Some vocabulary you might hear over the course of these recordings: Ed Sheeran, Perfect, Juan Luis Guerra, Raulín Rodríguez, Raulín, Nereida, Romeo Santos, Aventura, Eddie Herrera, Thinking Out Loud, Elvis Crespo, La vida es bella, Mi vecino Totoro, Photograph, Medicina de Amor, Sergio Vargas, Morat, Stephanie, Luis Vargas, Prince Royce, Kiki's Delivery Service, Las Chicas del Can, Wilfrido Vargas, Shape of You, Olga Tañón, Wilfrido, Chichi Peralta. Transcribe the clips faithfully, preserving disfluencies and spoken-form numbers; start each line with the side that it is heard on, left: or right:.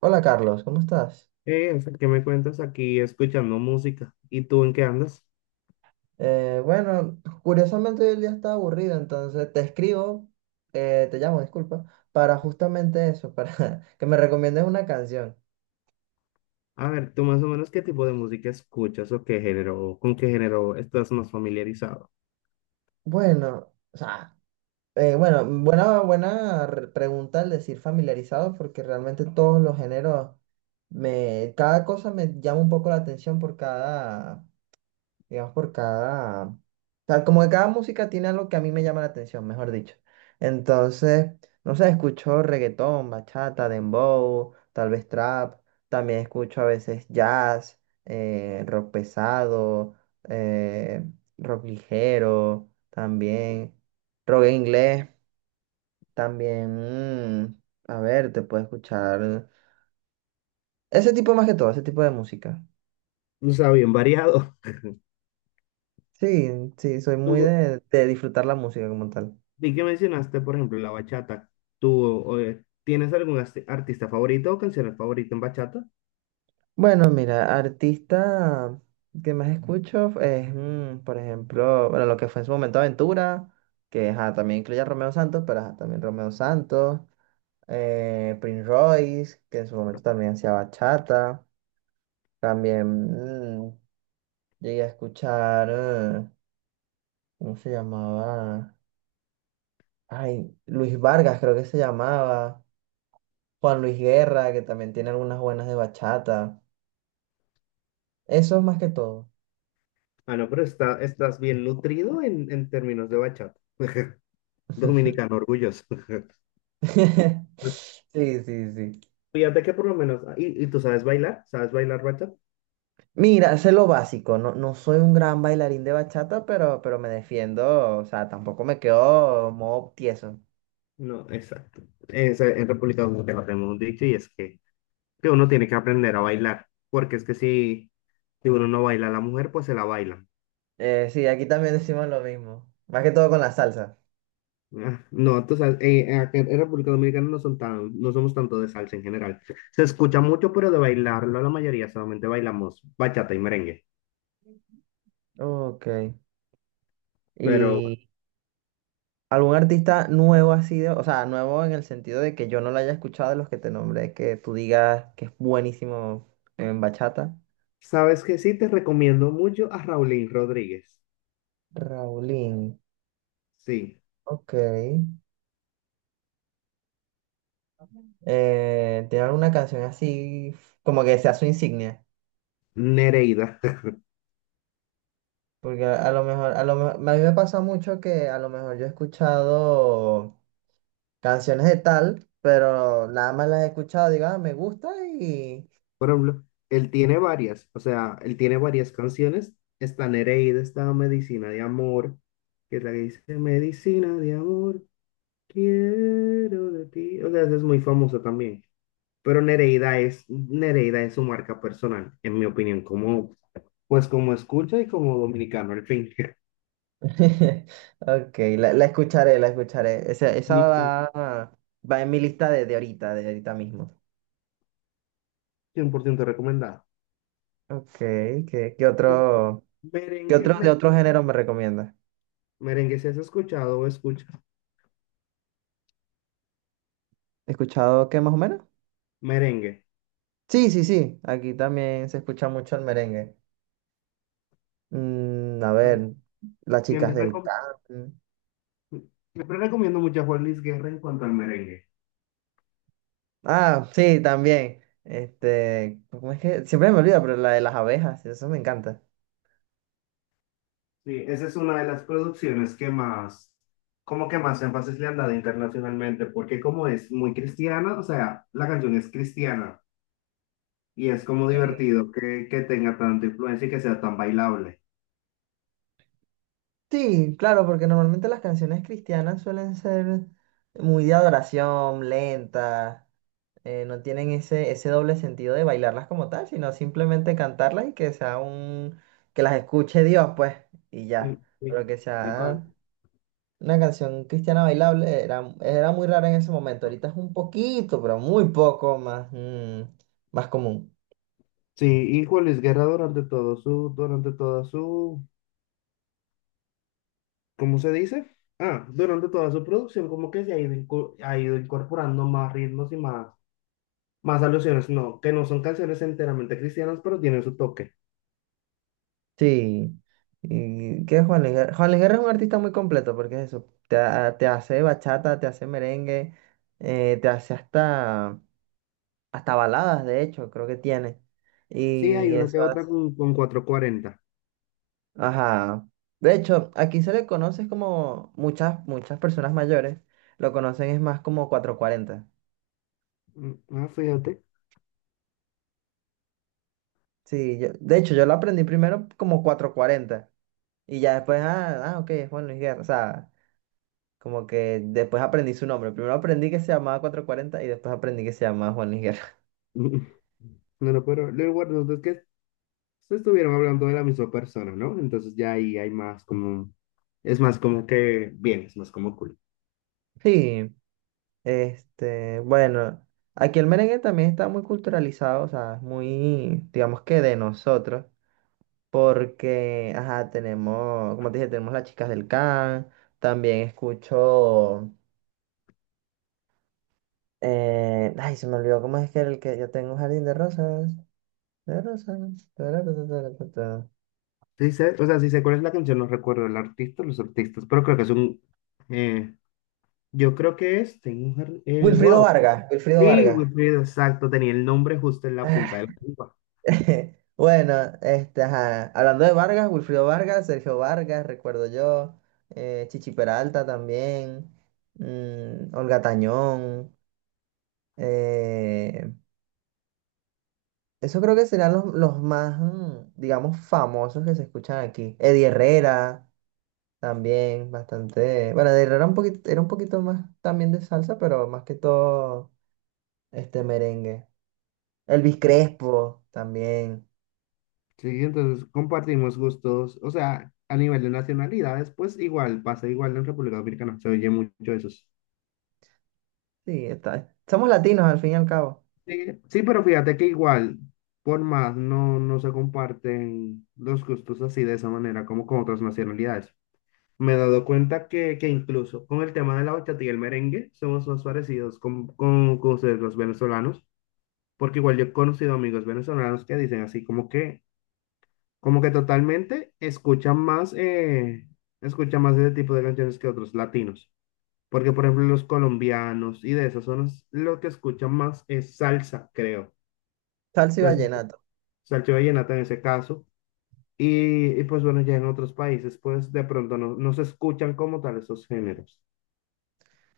right: Hola Carlos, ¿cómo estás?
left: Eh, o sea, ¿qué me cuentas aquí escuchando música? ¿Y tú en qué andas?
right: Eh, bueno, curiosamente hoy el día está aburrido, entonces te escribo, eh, te llamo, disculpa, para justamente eso, para que me recomiendes una canción.
left: A ver, tú más o menos qué tipo de música escuchas o qué género, o con qué género estás más familiarizado.
right: Bueno, o sea, eh, bueno, buena, buena re- pregunta al decir familiarizado, porque realmente todos los géneros, me, cada cosa me llama un poco la atención por cada, digamos, por cada, o sea, como que cada música tiene algo que a mí me llama la atención, mejor dicho. Entonces, no sé, escucho reggaetón, bachata, dembow, tal vez trap, también escucho a veces jazz, eh, rock pesado, eh, rock ligero, también rock en inglés, también, mm, a ver, te puedo escuchar ese tipo más que todo, ese tipo de música.
left: O sea, bien variado.
right: Sí, sí, soy muy
left: Tú,
right: de, de disfrutar la música como tal.
left: vi que mencionaste, por ejemplo, la bachata. ¿Tú o, eh, tienes algún asti- artista favorito o canción favorita en bachata?
right: Bueno, mira, artista que más escucho es, mm, por ejemplo, bueno, lo que fue en su momento Aventura, que ajá, también incluye a Romeo Santos, pero ajá, también Romeo Santos, eh, Prince Royce, que en su momento también hacía bachata, también mm, llegué a escuchar, eh, ¿cómo se llamaba? Ay, Luis Vargas creo que se llamaba, Juan Luis Guerra, que también tiene algunas buenas de bachata, eso es más que todo.
left: Ah, no, pero está, estás bien nutrido en, en términos de bachata. Dominicano orgulloso.
right: Sí, sí, sí.
left: Fíjate que por lo menos, ah, ¿y, y tú sabes bailar? ¿Sabes bailar bachata?
right: Mira, sé lo básico, no, no soy un gran bailarín de bachata, pero, pero me defiendo, o sea, tampoco me quedo modo tieso.
left: No, exacto. Es, eh, en República Dominicana tenemos un dicho y es que, que uno tiene que aprender a bailar, porque es que si, si uno no baila a la mujer, pues se la bailan.
right: Eh, sí, aquí también decimos lo mismo, más que todo con la salsa.
left: Ah, no, tú sabes, eh, acá en República Dominicana no son tan, no somos tanto de salsa en general. Se escucha mucho, pero de bailarlo la mayoría solamente bailamos bachata y merengue.
right: Ok.
left: Pero
right: ¿Y algún artista nuevo ha sido, o sea, nuevo en el sentido de que yo no lo haya escuchado de los que te nombré, que tú digas que es buenísimo en bachata?
left: sabes que sí, te recomiendo mucho a Raulín Rodríguez.
right: Raulín,
left: Sí,
right: ok. Eh, ¿tiene alguna canción así como que sea su insignia?
left: Nereida.
right: Porque a, a lo mejor, a lo mejor, a mí me pasa mucho que a lo mejor yo he escuchado canciones de tal, pero nada más las he escuchado, digo, ah, me gusta y...
left: Por ejemplo, él tiene varias, o sea, él tiene varias canciones. Está Nereida, está Medicina de Amor, que es la que dice Medicina de Amor, quiero de ti. O sea, ese es muy famoso también. Pero Nereida es, Nereida es su marca personal, en mi opinión, como, pues como escucha y como dominicano, al fin.
right: Ok, la, la escucharé, la escucharé. Esa, esa
left: Y
right: va, va en mi lista de, de ahorita, de ahorita mismo.
left: cien por ciento recomendado.
right: Ok, ¿qué, qué
left: Entonces,
right: otro, qué
left: merengue,
right: otro de otro género me recomiendas?
left: merengue, si has escuchado o escuchas
right: ¿He escuchado qué más o menos?
left: merengue,
right: Sí, sí, sí, aquí también se escucha mucho el merengue. Mm, a
left: pues
right: ver, las chicas
left: siempre,
right: del
left: recom-
right: can.
left: siempre recomiendo mucho a Juan Luis Guerra en cuanto al merengue.
right: Ah, sí, también. Este, ¿cómo es que? Siempre me olvida, pero la de las abejas, eso me encanta.
left: Sí, esa es una de las producciones que más, como que más énfasis le han dado internacionalmente, porque como es muy cristiana, o sea, la canción es cristiana y es como
right: Sí,
left: divertido que, que tenga tanta influencia y que sea tan bailable.
right: sí, claro, porque normalmente las canciones cristianas suelen ser muy de adoración, lentas, eh, no tienen ese, ese doble sentido de bailarlas como tal, sino simplemente cantarlas y que sea un, que las escuche Dios, pues, y
left: Mm,
right: ya.
left: sí,
right: Pero que
left: tal cual.
right: sea una canción cristiana bailable era, era muy rara en ese momento. Ahorita es un poquito, pero muy poco más, mm, más común.
left: Sí, y Juan Luis Guerra durante todo su, durante toda su ¿cómo se dice? Ah, durante toda su producción como que se ha ido, inco- ha ido incorporando más ritmos y más, más alusiones, no, que no son canciones enteramente cristianas, pero tienen su toque.
right: Sí, y que Juan Luis Guerra. Juan Luis Guerra es un artista muy completo porque es eso, te, ha- te hace bachata, te hace merengue, eh, te hace hasta, hasta baladas, de hecho, creo que tiene.
left: Sí, hay
right: Y
left: una que
right: eso
left: otra
right: hace,
left: con, con cuatrocientos cuarenta.
right: ajá. De hecho, aquí se le conoce como muchas, muchas personas mayores, lo conocen es más como cuatrocientos cuarenta.
left: Mm, ah, fíjate.
right: Sí, yo, de hecho, yo lo aprendí primero como cuatrocientos cuarenta y ya después, ah, ah, ok, es Juan Luis Guerra, o sea. Como que después aprendí su nombre. Primero aprendí que se llamaba cuatrocientos cuarenta y después aprendí que se llamaba Juan Luis Guerra.
left: Mm, no, no, pero lo importante es que se estuvieron hablando de la misma persona, ¿no? Entonces ya ahí hay más como, es más como que, bien, es más como cool.
right: Sí, este, bueno, aquí el merengue también está muy culturalizado, o sea, es muy, digamos que de nosotros, porque, ajá, tenemos, como te dije, tenemos las chicas del can, también escucho, eh, ay, se me olvidó cómo es que era el que yo tengo un jardín de rosas, de rosas. Tarara, tarara, tarara.
left: Sí sé, o sea, sí sé cuál es la canción, no recuerdo el artista, los artistas, pero creo que es un, eh, yo creo que es, tengo un, jardín, eh,
right: Wilfrido
left: wow.
right: Vargas, Wilfrido
left: Sí,
right: Vargas.
left: Wilfrido, exacto, tenía el nombre justo en la punta de la lengua.
right: Bueno, este, ajá, hablando de Vargas, Wilfrido Vargas, Sergio Vargas, recuerdo yo, eh, Chichi Peralta también, mm, Olga Tañón, eh, eso creo que serán los, los más, mm, digamos, famosos que se escuchan aquí. Eddie Herrera también, bastante, bueno, Eddie Herrera un poquito, era un poquito más también de salsa, pero más que todo, este, merengue. Elvis
left: Sí,
right: Crespo también,
left: sí, entonces compartimos gustos, o sea, a nivel de nacionalidades, pues igual, pasa igual en República Dominicana, se oye mucho eso.
right: sí, está, somos latinos al fin y al cabo,
left: Sí, sí, pero fíjate que igual, por más, no, no se comparten los gustos así de esa manera como con otras nacionalidades. Me he dado cuenta que, que incluso con el tema de la bachata y el merengue somos más parecidos con, con, con ustedes los venezolanos, porque igual yo he conocido amigos venezolanos que dicen así como que como que totalmente escuchan más, eh, escuchan más ese tipo de canciones que otros latinos. Porque, por ejemplo, los colombianos y de esas zonas, lo que escuchan más es salsa, creo. O
right: salsa y
left: sea,
right: vallenato.
left: salsa y vallenata en ese caso. Y, y, pues bueno, ya en otros países, pues de pronto no, no se escuchan como tal esos géneros.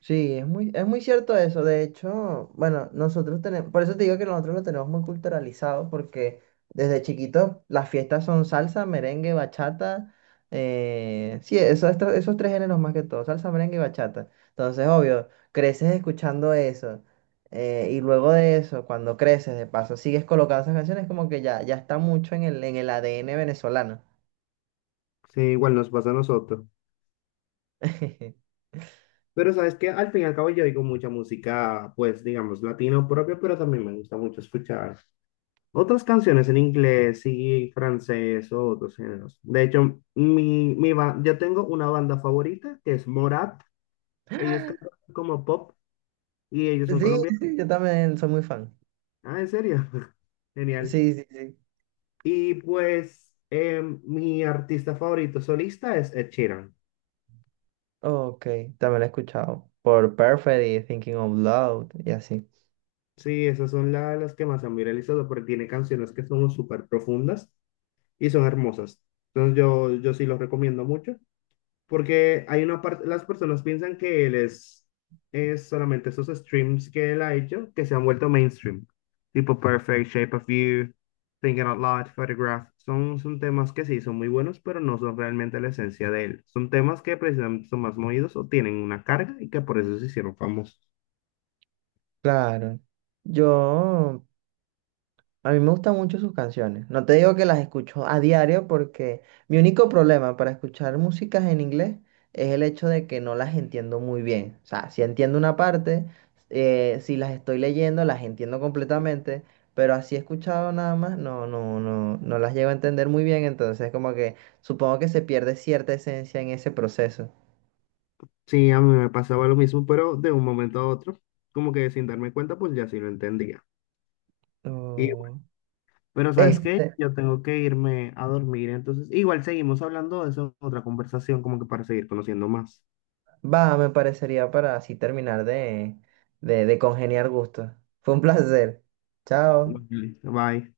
right: Sí, es muy, es muy cierto eso. De hecho, bueno, nosotros tenemos, por eso te digo que nosotros lo tenemos muy culturalizado, porque desde chiquitos las fiestas son salsa, merengue, bachata. Eh, sí, eso, esto- esos tres géneros más que todo, salsa, merengue y bachata. Entonces, obvio, creces escuchando eso. Eh, y luego de eso, cuando creces, de paso, sigues colocando esas canciones, como que ya, ya está mucho en el, en el A D N venezolano.
left: Sí, igual nos pasa a nosotros. Pero sabes que al fin y al cabo yo oigo mucha música, pues digamos, latino propio, pero también me gusta mucho escuchar otras canciones en inglés y francés o otros géneros. De hecho, mi, mi ba- yo tengo una banda favorita que es Morat. Ellos cantan como pop y ellos son
right: Sí,
left: colombianos.
right: sí, yo también soy muy fan.
left: Ah, ¿en serio? Genial.
right: Sí, sí, sí.
left: Y pues em, mi artista favorito solista es Ed Sheeran.
right: Ok, también lo he escuchado. Por Perfect y Thinking Out Loud y así.
left: Sí, esas son la- las que más han viralizado porque tiene canciones que son súper profundas y son hermosas. Entonces yo, yo sí los recomiendo mucho. Porque hay una parte, las personas piensan que él es, es solamente esos streams que él ha hecho que se han vuelto mainstream. Tipo Perfect, Shape of You, Thinking Out Loud, Photograph. Son, son temas que sí son muy buenos, pero no son realmente la esencia de él. Son temas que precisamente son más movidos o tienen una carga y que por eso se hicieron famosos.
right: Claro. Yo, a mí me gustan mucho sus canciones. No te digo que las escucho a diario porque mi único problema para escuchar músicas en inglés es el hecho de que no las entiendo muy bien. O sea, si entiendo una parte, eh, si las estoy leyendo, las entiendo completamente, pero así escuchado nada más, no, no, no, no las llego a entender muy bien. Entonces, como que supongo que se pierde cierta esencia en ese proceso.
left: Sí, a mí me pasaba lo mismo, pero de un momento a otro, como que sin darme cuenta, pues ya sí lo entendía. Y
right: Oh.
left: pero ¿sabes qué?
right: Este,
left: Yo tengo que irme a dormir, entonces igual seguimos hablando de eso en otra conversación, como que para seguir conociendo más.
right: va, me parecería para así terminar de, de, de congeniar gustos. Fue un placer. Chao.
left: Ujú. Bye.